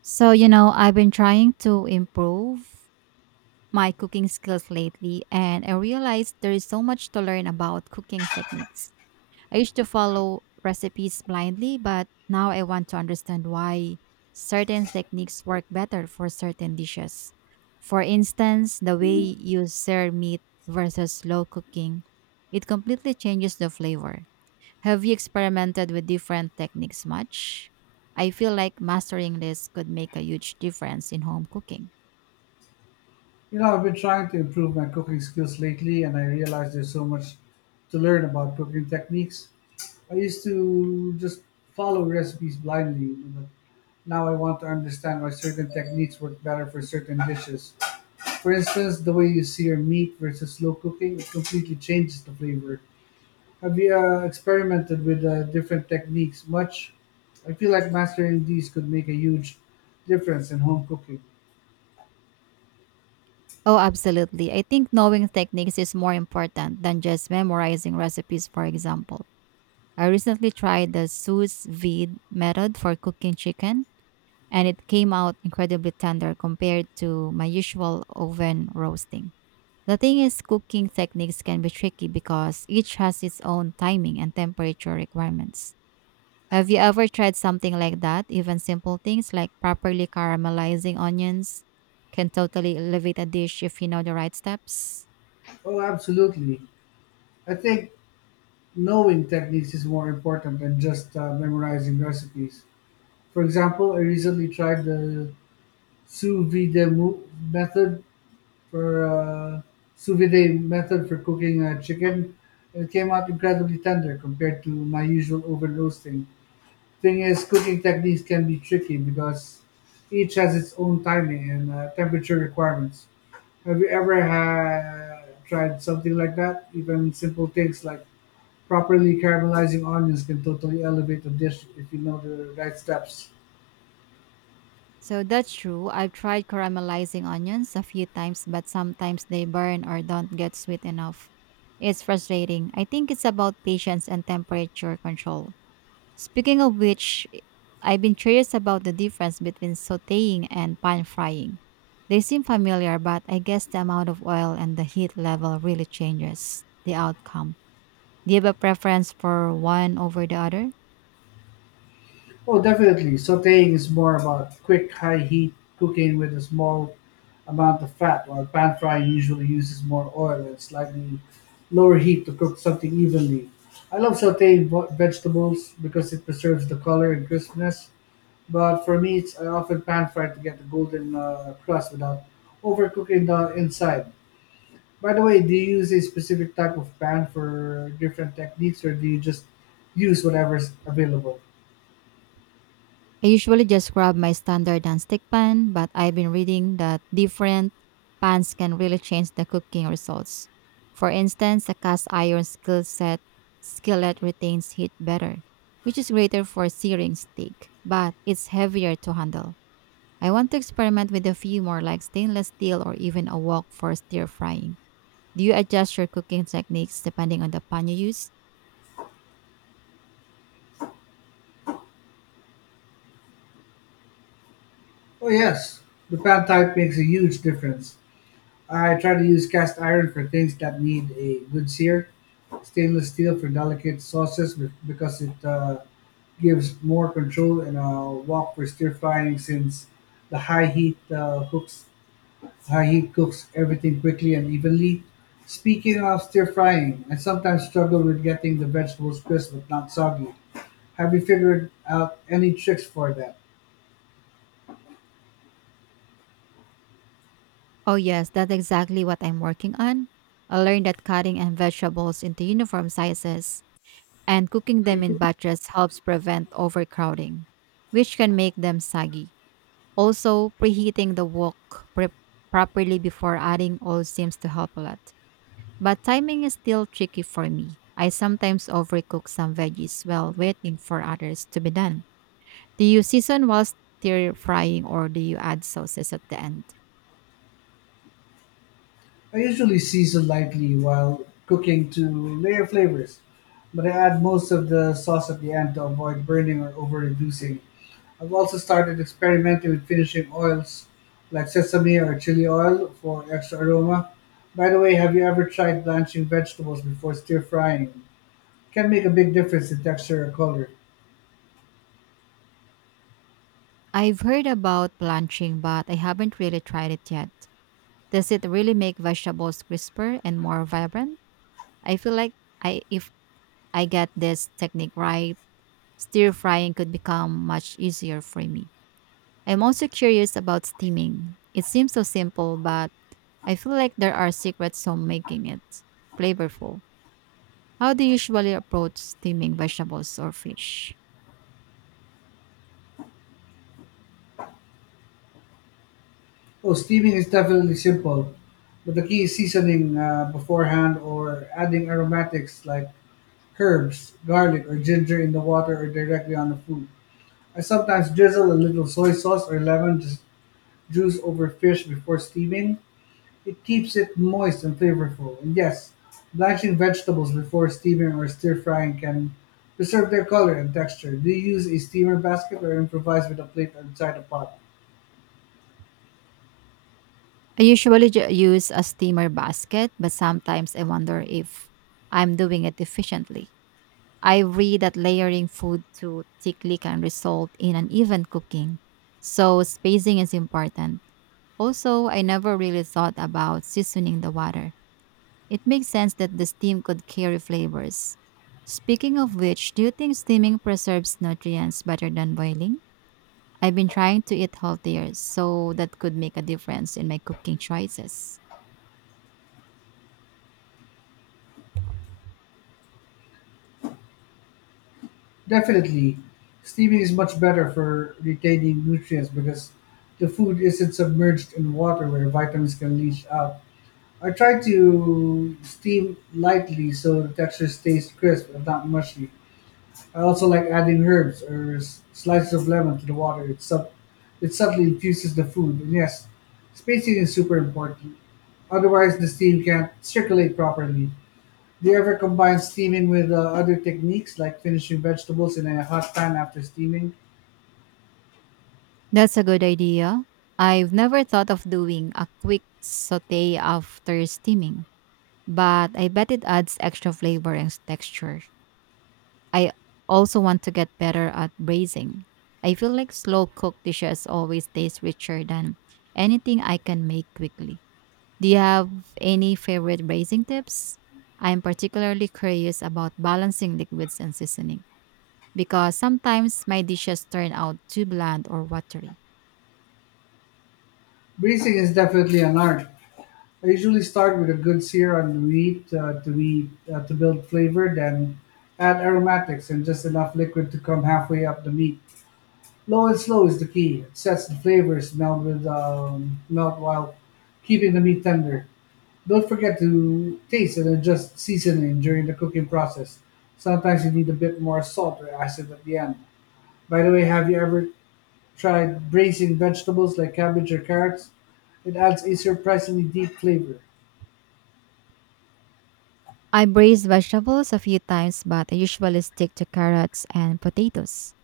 I've been trying to improve my cooking skills lately, and I realized there is so much to learn about cooking techniques. I used to follow recipes blindly, but now I want to understand why certain techniques work better for certain dishes. For instance, the way you sear meat versus slow cooking, it completely changes the flavor. Have you experimented with different techniques much? I feel like mastering this could make a huge difference in home cooking. I've been trying to improve my cooking skills lately, and I realized there's so much to learn about cooking techniques. I used to just follow recipes blindly, but now I want to understand why certain techniques work better for certain dishes. For instance, the way you sear meat versus slow cooking it completely changes the flavor. Have you experimented with different techniques much? I feel like mastering these could make a huge difference in home cooking. Oh, absolutely. I think knowing techniques is more important than just memorizing recipes, for example. I recently tried the sous vide method for cooking chicken, and it came out incredibly tender compared to my usual oven roasting. The thing is, cooking techniques can be tricky because each has its own timing and temperature requirements. Have you ever tried something like that? Even simple things like properly caramelizing onions can totally elevate a dish if you know the right steps. Oh, absolutely. I think knowing techniques is more important than just memorizing recipes. For example, I recently tried the sous vide mo- method for cooking chicken. It came out incredibly tender compared to my usual oven roasting. Thing is, cooking techniques can be tricky because each has its own timing and temperature requirements. Have you ever tried something like that? Even simple things like properly caramelizing onions can totally elevate a dish if you know the right steps. So that's true. I've tried caramelizing onions a few times, but sometimes they burn or don't get sweet enough. It's frustrating. I think it's about patience and temperature control. Speaking of which, have been curious about the difference between sauteing and pan frying. They seem familiar, but I guess the amount of oil and the heat level really changes the outcome. Do you have a preference for one over the other? Oh, definitely. Sauteing is more about quick, high heat cooking with a small amount of fat, while pan frying usually uses more oil and slightly lower heat to cook something evenly. I love sauteing vegetables because it preserves the color and crispness, but for meats, I often pan fry to get the golden crust without overcooking the inside. By the way, do you use a specific type of band for different techniques, or do you just use whatever's available? I usually just grab my standard non-stick pan, but I've been reading that different pans can really change the cooking results. For instance, a cast iron skillet retains heat better, which is greater for searing steak, but it's heavier to handle. I want to experiment with a few more like stainless steel or even a wok for stir frying. Do you adjust your cooking techniques depending on the pan you use? Oh yes, the pan type makes a huge difference. I try to use cast iron for things that need a good sear, stainless steel for delicate sauces because it gives more control, and a wok for stir frying since the high heat cooks how he cooks everything quickly and evenly. Speaking of stir-frying, I sometimes struggle with getting the vegetables crisp but not soggy. Have you figured out any tricks for that? Oh, yes, that's exactly what I'm working on. I learned that cutting and vegetables into uniform sizes and cooking them in batches helps prevent overcrowding, which can make them saggy. Also, preheating the wok pre- properly before adding oil seems to help a lot. But timing is still tricky for me. I sometimes overcook some veggies while waiting for others to be done. Do you season while stir frying or do you add sauces at the end? I usually season lightly while cooking to layer flavors, but I add most of the sauce at the end to avoid burning or over-reducing. I've also started experimenting with finishing oils like sesame or chili oil for extra aroma. By the way, have you ever tried blanching vegetables before stir frying? Can make a big difference in texture or color. I've heard about blanching, but I haven't really tried it yet. Does it really make vegetables crisper and more vibrant? I feel like I if I get this technique right, stir frying could become much easier for me. I'm also curious about steaming. It seems so simple, but I feel like there are secrets to making it flavorful. How do you usually approach steaming vegetables or fish? Oh, steaming is definitely simple, but the key is seasoning beforehand or adding aromatics like herbs, garlic, or ginger in the water or directly on the food. I sometimes drizzle a little soy sauce or lemon juice over fish before steaming. It keeps it moist and flavorful. And yes, blanching vegetables before steaming or stir frying can preserve their color and texture. Do you use a steamer basket or improvise with a plate inside a pot? I usually use a steamer basket, but sometimes I wonder if I'm doing it efficiently. I read that layering food too thickly can result in uneven cooking, so spacing is important. Also, I never really thought about seasoning the water. It makes sense that the steam could carry flavors. Speaking of which, do you think steaming preserves nutrients better than boiling? I've been trying to eat healthier, so that could make a difference in my cooking choices. Definitely. Steaming is much better for retaining nutrients because the food isn't submerged in water where vitamins can leach out. I try to steam lightly so the texture stays crisp and not mushy. I also like adding herbs or slices of lemon to the water. It subtly infuses the food. And yes, spacing is super important. Otherwise, the steam can't circulate properly. Do you ever combine steaming with other techniques like finishing vegetables in a hot pan after steaming? That's a good idea. I've never thought of doing a quick saute after steaming, but I bet it adds extra flavor and texture. I also want to get better at braising. I feel like slow cooked dishes always taste richer than anything I can make quickly. Do you have any favorite braising tips? I'm particularly curious about balancing liquids and seasoning because sometimes my dishes turn out too bland or watery. Breezing is definitely an art. I usually start with a good sear on wheat to build flavor, then add aromatics and just enough liquid to come halfway up the meat. Low and slow is the key. It sets the flavors melt while keeping the meat tender. Don't forget to taste and adjust seasoning during the cooking process. Sometimes you need a bit more salt or acid at the end. By the way, have you ever tried braising vegetables like cabbage or carrots? It adds a surprisingly deep flavor. I braise vegetables a few times, but I usually stick to carrots and potatoes.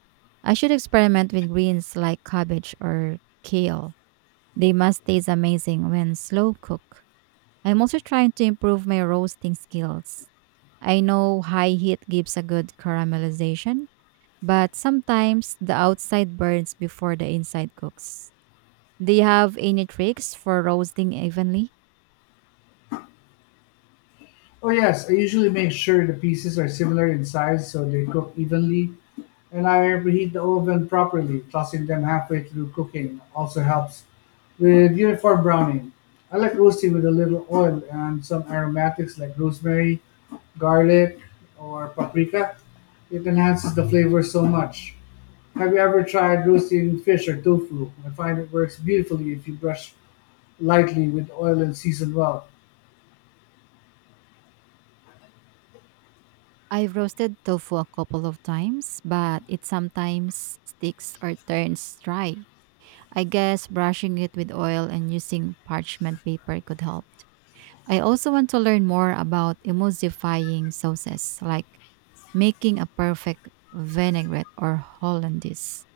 I should experiment with greens like cabbage or kale. They must taste amazing when slow cooked. I'm also trying to improve my roasting skills. I know high heat gives a good caramelization, but sometimes the outside burns before the inside cooks. Do you have any tricks for roasting evenly? Oh, yes, I usually make sure the pieces are similar in size so they cook evenly, and I preheat the oven properly. Tossing them halfway through cooking also helps with uniform browning. I like roasting with a little oil and some aromatics like rosemary, garlic, or paprika. It enhances the flavor so much. Have you ever tried roasting fish or tofu? I find it works beautifully if you brush lightly with oil and season well. I've roasted tofu a couple of times, but it sometimes sticks or turns dry. I guess brushing it with oil and using parchment paper could help. I also want to learn more about emulsifying sauces, like making a perfect vinaigrette or hollandaise.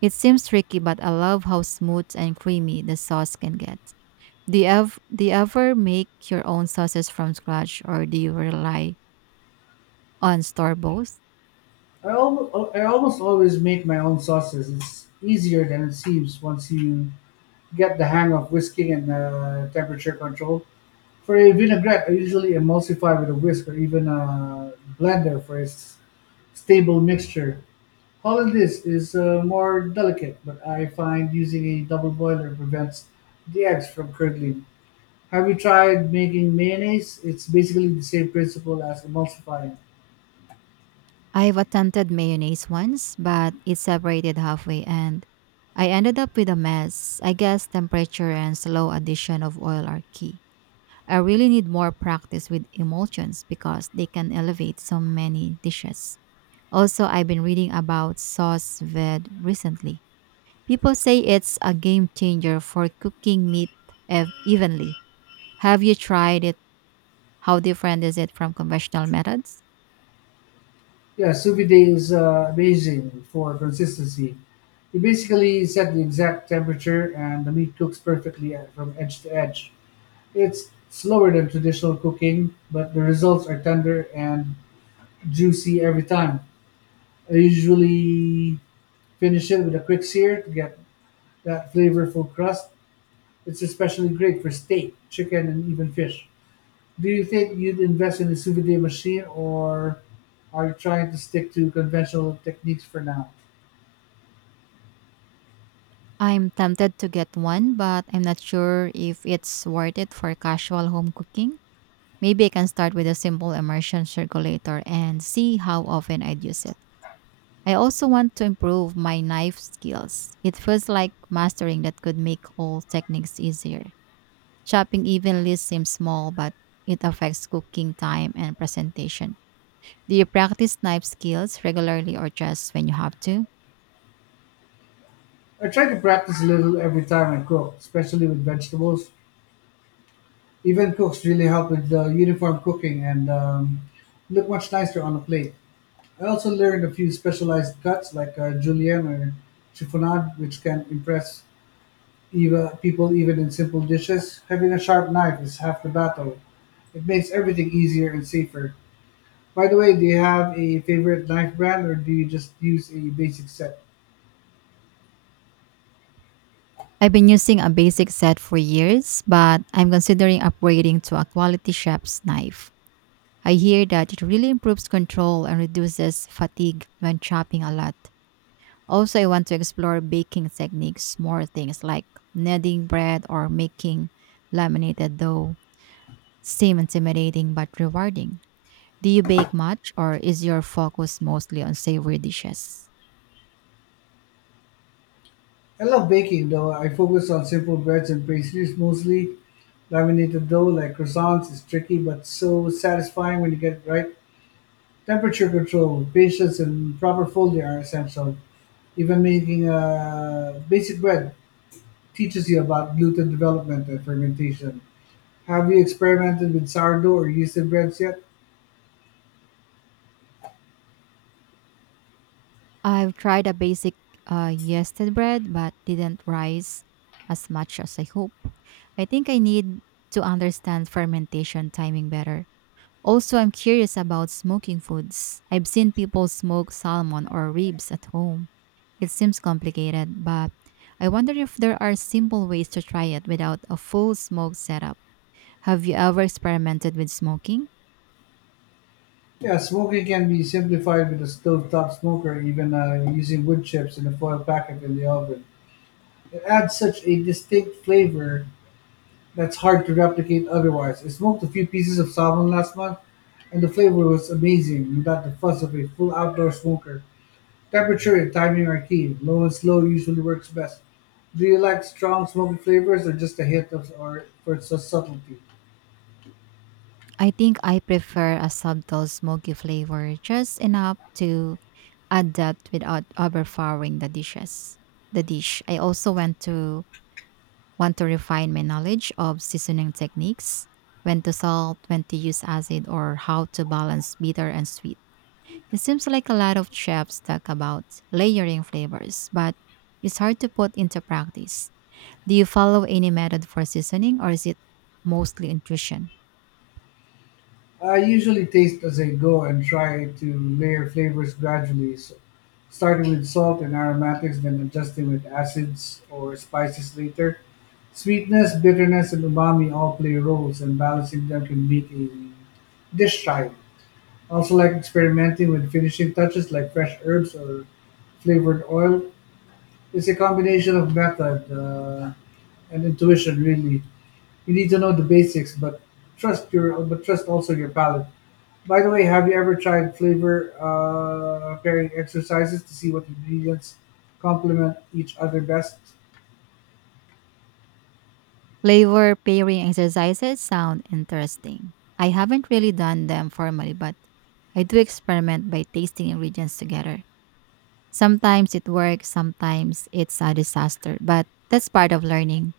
It seems tricky, but I love how smooth and creamy the sauce can get. Do you ever make your own sauces from scratch or do you rely on store bought? I almost always make my own sauces. It's easier than it seems once you get the hang of whisking and temperature control. For a vinaigrette, I usually emulsify with a whisk or even a blender for a stable mixture. Hollandaise is more delicate, but I find using a double boiler prevents the eggs from curdling. Have you tried making mayonnaise? It's basically the same principle as emulsifying. I've attempted mayonnaise once, but it separated halfway and I ended up with a mess. I guess temperature and slow addition of oil are key. I really need more practice with emulsions because they can elevate so many dishes. Also, I've been reading about sauce vide recently. People say it's a game changer for cooking meat evenly. Have you tried it? How different is it from conventional methods? Yeah, sous vide is amazing for consistency. You basically set the exact temperature, and the meat cooks perfectly from edge to edge. It's slower than traditional cooking, but the results are tender and juicy every time. I usually finish it with a quick sear to get that flavorful crust. It's especially great for steak, chicken, and even fish. Do you think you'd invest in a souvenir machine, or are you trying to stick to conventional techniques for now? I'm tempted to get one, but I'm not sure if it's worth it for casual home cooking. Maybe I can start with a simple immersion circulator and see how often I'd use it. I also want to improve my knife skills. It feels like mastering that could make all techniques easier. Chopping evenly seems small, but it affects cooking time and presentation. Do you practice knife skills regularly or just when you have to? I try to practice a little every time I cook, especially with vegetables. Even cooks really help with the uniform cooking and look much nicer on a plate. I also learned a few specialized cuts like julienne or chiffonade, which can impress even in simple dishes. Having a sharp knife is half the battle. It makes everything easier and safer. By the way, do you have a favorite knife brand or do you just use a basic set? I've been using a basic set for years, but I'm considering upgrading to a quality chef's knife. I hear that it really improves control and reduces fatigue when chopping a lot. Also, I want to explore baking techniques, more things like kneading bread or making laminated dough. Seem intimidating but rewarding. Do you bake much, or is your focus mostly on savory dishes? I love baking though. I focus on simple breads and pastries mostly. Laminated dough like croissants is tricky but so satisfying when you get it right. Temperature control, patience, and proper folding are essential. Even making a basic bread teaches you about gluten development and fermentation. Have you experimented with sourdough or yeasted breads yet? I've tried a basic yeasted bread, but didn't rise as much as I hope. I think I need to understand fermentation timing better. Also, I'm curious about smoking foods. I've seen people smoke salmon or ribs at home. It seems complicated, but I wonder if there are simple ways to try it without a full smoke setup. Have you ever experimented with smoking? Yeah, smoking can be simplified with a stovetop smoker, even using wood chips in a foil packet in the oven. It adds such a distinct flavor that's hard to replicate otherwise. I smoked a few pieces of salmon last month, and the flavor was amazing without the fuss of a full outdoor smoker. Temperature and timing are key. Low and slow usually works best. Do you like strong smoky flavors or just a hint of or for subtlety? I think I prefer a subtle smoky flavor, just enough to add that without overpowering the dishes. The dish. I also went to want to refine my knowledge of seasoning techniques, when to salt, when to use acid, or how to balance bitter and sweet. It seems like a lot of chefs talk about layering flavors, but it's hard to put into practice. Do you follow any method for seasoning, or is it mostly intuition? I usually taste as I go and try to layer flavors gradually, starting with salt and aromatics, then adjusting with acids or spices later. Sweetness, bitterness, and umami all play roles, and balancing them can make a dish try. Also, like experimenting with finishing touches like fresh herbs or flavored oil. It's a combination of method and intuition, really. You need to know the basics, but trust also your palate. By the way, have you ever tried flavor pairing exercises to see what ingredients complement each other best? Flavor pairing exercises sound interesting. I haven't really done them formally, but I do experiment by tasting ingredients together. Sometimes it works, sometimes it's a disaster, but that's part of learning.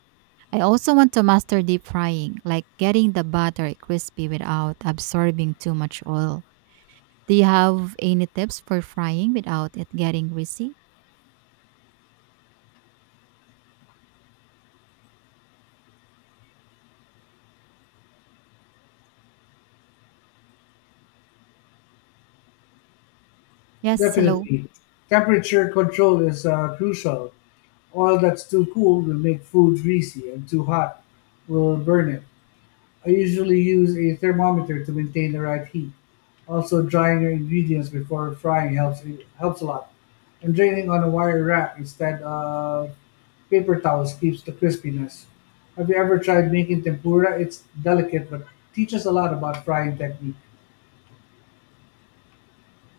I also want to master deep frying, like getting the butter crispy without absorbing too much oil. Do you have any tips for frying without it getting greasy? Yes, hello. Definitely. Temperature control is crucial. Oil that's too cool will make food greasy, and too hot will burn it. I usually use a thermometer to maintain the right heat. Also, drying your ingredients before frying helps a lot. And draining on a wire rack instead of paper towels keeps the crispiness. Have you ever tried making tempura? It's delicate but teaches a lot about frying technique.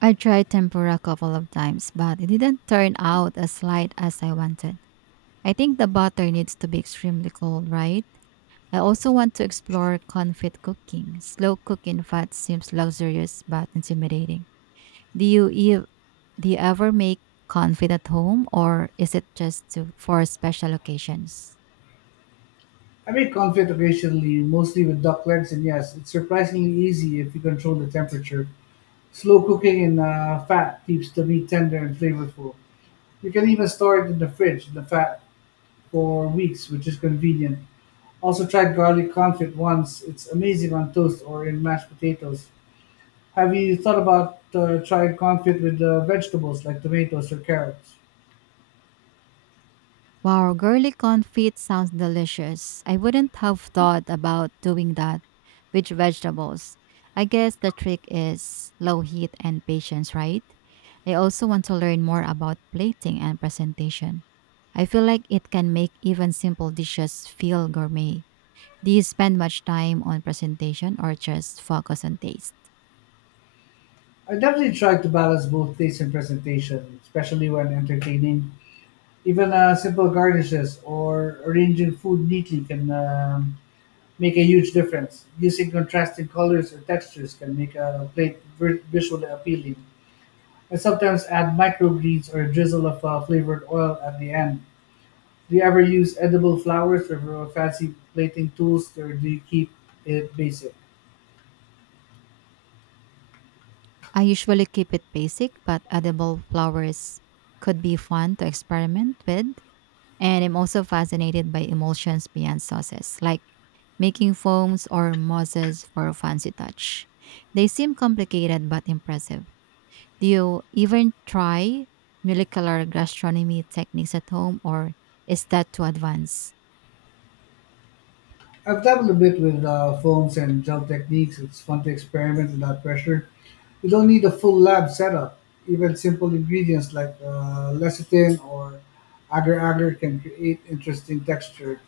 I tried tempura a couple of times, but it didn't turn out as light as I wanted. I think the butter needs to be extremely cold, right? I also want to explore confit cooking. Slow cooking fat seems luxurious but intimidating. Do you ev- do you ever make confit at home or is it just for special occasions? I make confit occasionally, mostly with duck legs, and yes, it's surprisingly easy if you control the temperature. Slow cooking in fat keeps the meat tender and flavorful. You can even store it in the fridge, the fat, for weeks, which is convenient. Also tried garlic confit once. It's amazing on toast or in mashed potatoes. Have you thought about trying confit with vegetables like tomatoes or carrots? Wow, girly confit sounds delicious. I wouldn't have thought about doing that with vegetables. I guess the trick is low heat and patience, right? I also want to learn more about plating and presentation. I feel like it can make even simple dishes feel gourmet. Do you spend much time on presentation or just focus on taste? I definitely try to balance both taste and presentation, especially when entertaining. Even simple garnishes or arranging food neatly can make a huge difference. Using contrasting colors or textures can make a plate visually appealing. I sometimes add microgreens or a drizzle of flavored oil at the end. Do you ever use edible flowers or fancy plating tools, or do you keep it basic? I usually keep it basic, but edible flowers could be fun to experiment with. And I'm also fascinated by emulsions beyond sauces, like making foams or mosses for a fancy touch. They seem complicated but impressive. Do you even try molecular gastronomy techniques at home, or is that too advanced? I've dabbled a bit with foams and gel techniques. It's fun to experiment without pressure. You don't need a full lab setup. Even simple ingredients like lecithin or agar-agar can create interesting texture.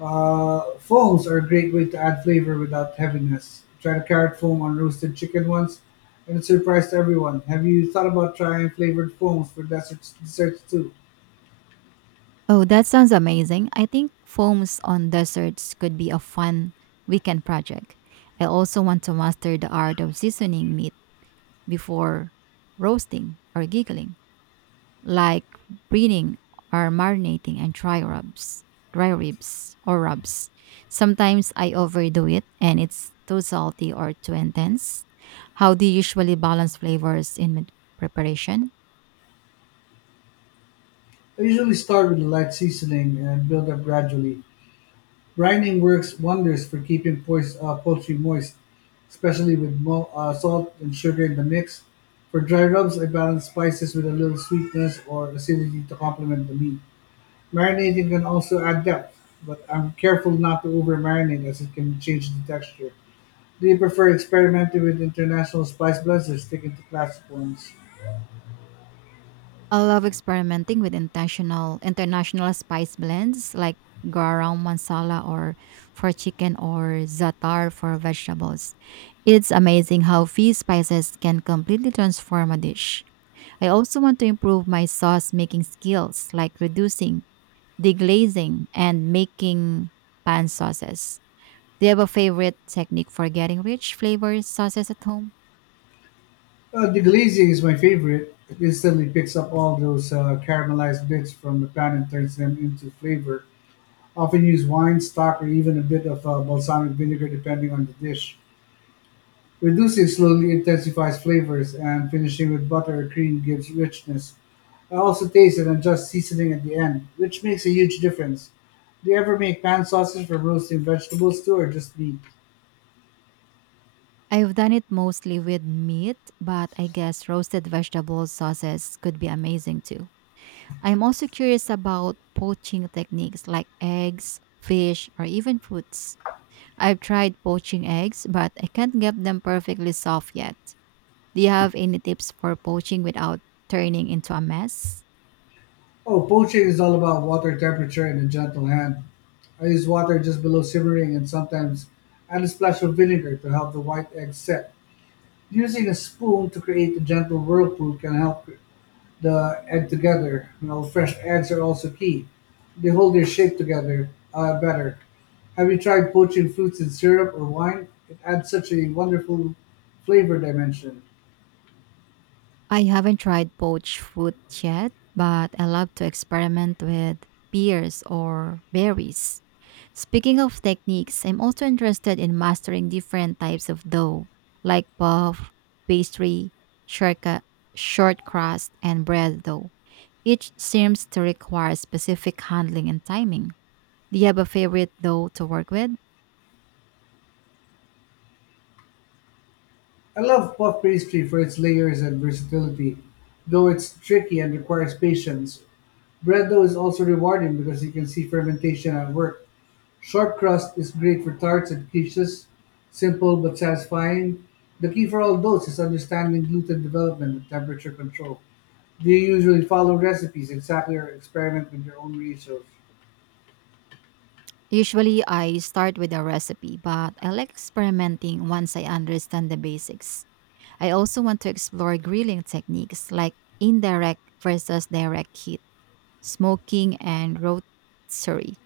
Foams are a great way to add flavor without heaviness. Tried a carrot foam on roasted chicken once, and it surprised everyone. Have you thought about trying flavored foams for desserts too? Oh, that sounds amazing. I think foams on desserts could be a fun weekend project. I also want to master the art of seasoning meat before roasting or giggling. Like breeding or marinating and dry rubs, dry ribs or rubs. Sometimes I overdo it and it's too salty or too intense. How do you usually balance flavors in mid preparation? I usually start with a light seasoning and build up gradually. Brining works wonders for keeping poultry moist, especially with salt and sugar in the mix. For dry rubs, I balance spices with a little sweetness or acidity to complement the meat. Marinating can also add depth, but I'm careful not to over marinate as it can change the texture. Do you prefer experimenting with international spice blends or sticking to classic ones? I love experimenting with intentional international spice blends like garam masala or for chicken or zatar for vegetables. It's amazing how few spices can completely transform a dish. I also want to improve my sauce making skills, like reducing, deglazing, and making pan sauces. Do you have a favorite technique for getting rich flavored sauces at home? The glazing is my favorite. It instantly picks up all those caramelized bits from the pan and turns them into flavor. Often use wine, stock, or even a bit of balsamic vinegar depending on the dish. Reducing slowly intensifies flavors, and finishing with butter or cream gives richness. I also taste and adjust seasoning at the end, which makes a huge difference. Do you ever make pan sauces from roasting vegetables too, or just meat? I've done it mostly with meat, but I guess roasted vegetable sauces could be amazing too. I'm also curious about poaching techniques like eggs, fish, or even fruits. I've tried poaching eggs, but I can't get them perfectly soft yet. Do you have any tips for poaching without turning into a mess? Oh, poaching is all about water temperature and a gentle hand. I use water just below simmering and sometimes add a splash of vinegar to help the white egg set. Using a spoon to create a gentle whirlpool can help the egg together. Fresh eggs are also key. They hold their shape together better. Have you tried poaching fruits in syrup or wine? It adds such a wonderful flavor dimension. I haven't tried poached fruit yet, but I love to experiment with pears or berries. Speaking of techniques, I'm also interested in mastering different types of dough, like puff, pastry, shortcut, short crust, and bread dough. Each seems to require specific handling and timing. Do you have a favorite dough to work with? I love puff pastry for its layers and versatility, though it's tricky and requires patience. Bread dough is also rewarding because you can see fermentation at work. Short crust is great for tarts and quiches, simple but satisfying. The key for all those is understanding gluten development and temperature control. Do you usually follow recipes exactly or experiment with your own research? Usually, I start with a recipe, but I like experimenting once I understand the basics. I also want to explore grilling techniques like indirect versus direct heat, smoking, and rotisserie.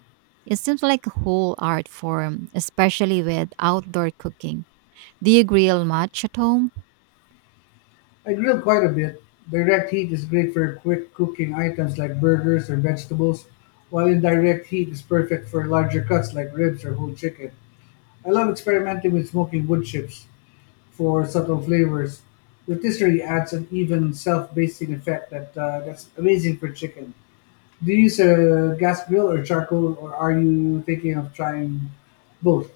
It seems like a whole art form, especially with outdoor cooking. Do you grill much at home? I grill quite a bit. Direct heat is great for quick cooking items like burgers or vegetables, while indirect heat is perfect for larger cuts like ribs or whole chicken. I love experimenting with smoking wood chips for subtle flavors. Rotisserie adds an even self-basting effect that's amazing for chicken. Do you use a gas grill or charcoal, or are you thinking of trying both?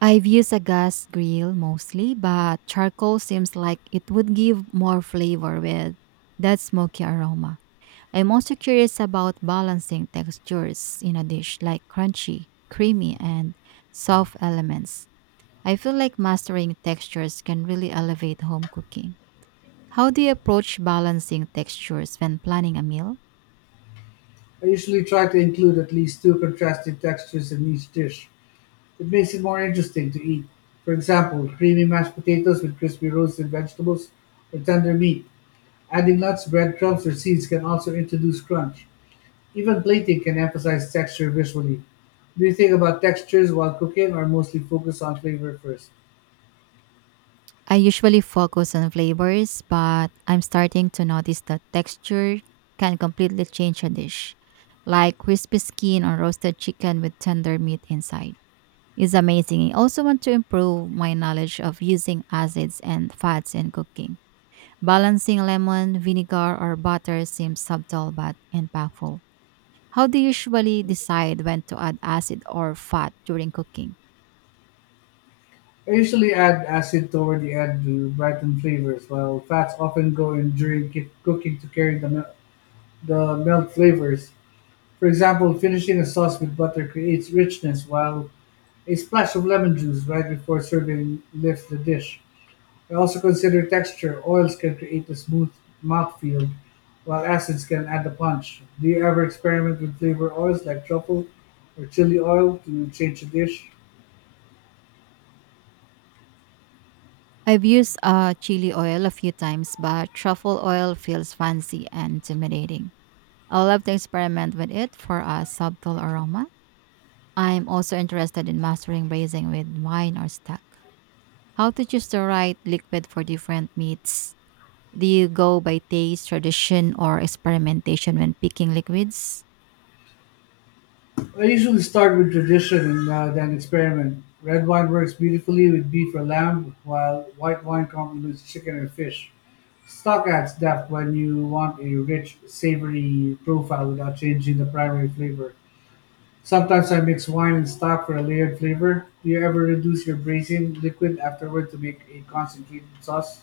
I've used a gas grill mostly, but charcoal seems like it would give more flavor with that smoky aroma. I'm also curious about balancing textures in a dish like crunchy, creamy, and soft elements. I feel like mastering textures can really elevate home cooking. How do you approach balancing textures when planning a meal? I usually try to include at least two contrasting textures in each dish. It makes it more interesting to eat. For example, creamy mashed potatoes with crispy roasted vegetables or tender meat. Adding nuts, breadcrumbs, or seeds can also introduce crunch. Even plating can emphasize texture visually. Do you think about textures while cooking or mostly focus on flavor first? I usually focus on flavors, but I'm starting to notice that texture can completely change a dish, like crispy skin on roasted chicken with tender meat inside. Is amazing. I also want to improve my knowledge of using acids and fats in cooking. Balancing lemon, vinegar, or butter seems subtle but impactful. How do you usually decide when to add acid or fat during cooking? I usually add acid toward the end to brighten flavors, while fats often go in during cooking to carry the melt flavors. For example, finishing a sauce with butter creates richness, while a splash of lemon juice right before serving lifts the dish. I also consider texture. Oils can create a smooth mouthfeel, while acids can add a punch. Do you ever experiment with flavor oils like truffle or chili oil to change a dish? I've used chili oil a few times, but truffle oil feels fancy and intimidating. I love to experiment with it for a subtle aroma. I'm also interested in mastering braising with wine or stock. How to choose the right liquid for different meats? Do you go by taste, tradition, or experimentation when picking liquids? I usually start with tradition and then experiment. Red wine works beautifully with beef or lamb, while white wine complements chicken or fish. Stock adds depth when you want a rich, savory profile without changing the primary flavor. Sometimes I mix wine and stock for a layered flavor. Do you ever reduce your braising liquid afterward to make a concentrated sauce?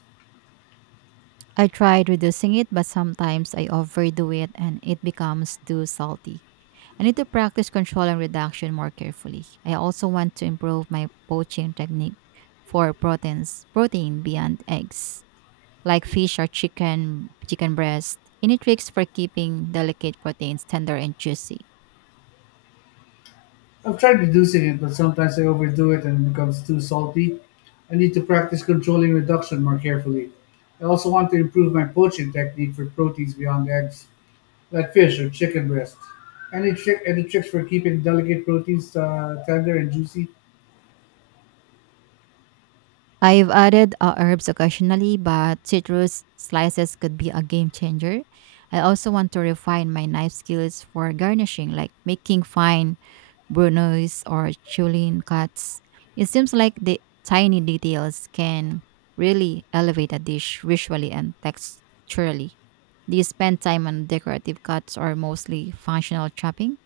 I tried reducing it, but sometimes I overdo it and it becomes too salty. I need to practice control and reduction more carefully. I also want to improve my poaching technique for proteins, protein beyond eggs, like fish or chicken breast. Any tricks for keeping delicate proteins tender and juicy? I've tried reducing it, but sometimes I overdo it and it becomes too salty. I need to practice controlling reduction more carefully. I also want to improve my poaching technique for proteins beyond eggs, like fish or chicken breast. Any tricks for keeping delicate proteins tender and juicy? I've added herbs occasionally, but citrus slices could be a game changer. I also want to refine my knife skills for garnishing, like making fine brunoise or chulin cuts. It seems like the tiny details can really elevate a dish visually and texturally. Do you spend time on decorative cuts or mostly functional chopping?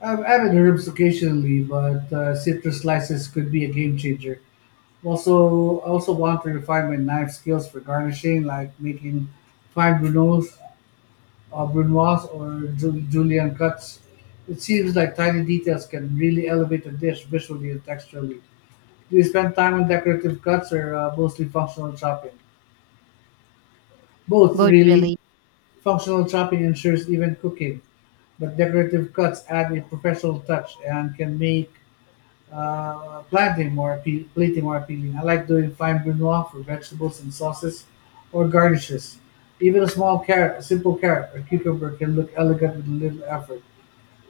I've added herbs occasionally, but citrus slices could be a game changer. I also want to refine my knife skills for garnishing, like making fine brunoise or julienne cuts. It seems like tiny details can really elevate a dish visually and texturally. Do you spend time on decorative cuts or mostly functional chopping? Both, Both really. really. Functional chopping ensures even cooking, but decorative cuts add a professional touch and can make plating more appealing. I like doing fine brunoise for vegetables and sauces or garnishes. Even a simple carrot or cucumber can look elegant with little effort.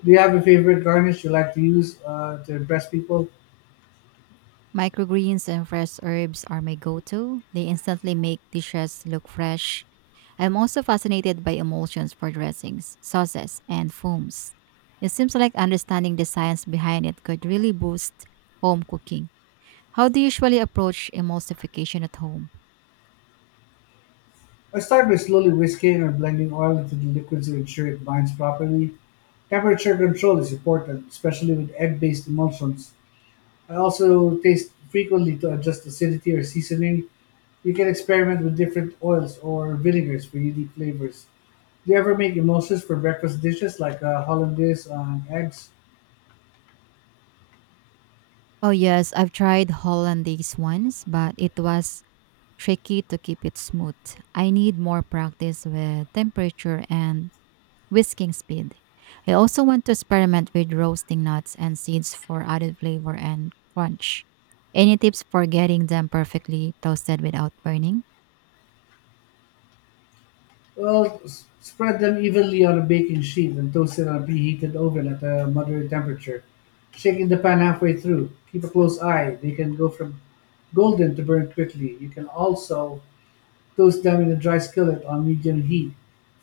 Do you have a favorite garnish you like to use to impress people? Microgreens and fresh herbs are my go to. They instantly make dishes look fresh. I'm also fascinated by emulsions for dressings, sauces, and foams. It seems like understanding the science behind it could really boost home cooking. How do you usually approach emulsification at home? I start by slowly whisking or blending oil into the liquid to ensure it binds properly. Temperature control is important, especially with egg-based emulsions. I also taste frequently to adjust acidity or seasoning. You can experiment with different oils or vinegars for unique flavors. Do you ever make emulsions for breakfast dishes like hollandaise on eggs? Oh, yes, I've tried Hollandaise once, but it was tricky to keep it smooth. I need more practice with temperature and whisking speed. I also want to experiment with roasting nuts and seeds for added flavor and crunch. Any tips for getting them perfectly toasted without burning? Well, spread them evenly on a baking sheet and toast in a preheated oven at a moderate temperature, shaking the pan halfway through. Keep a close eye; they can go from golden to burn quickly. You can also toast them in a dry skillet on medium heat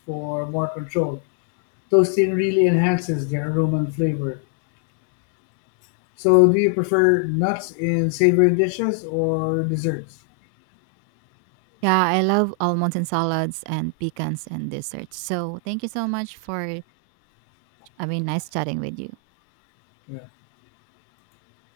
for more control. Toasting really enhances their aroma and flavor. So, do you prefer nuts in savory dishes or desserts? Yeah, I love almonds and salads and pecans and desserts. So thank you so much for, nice chatting with you. Yeah.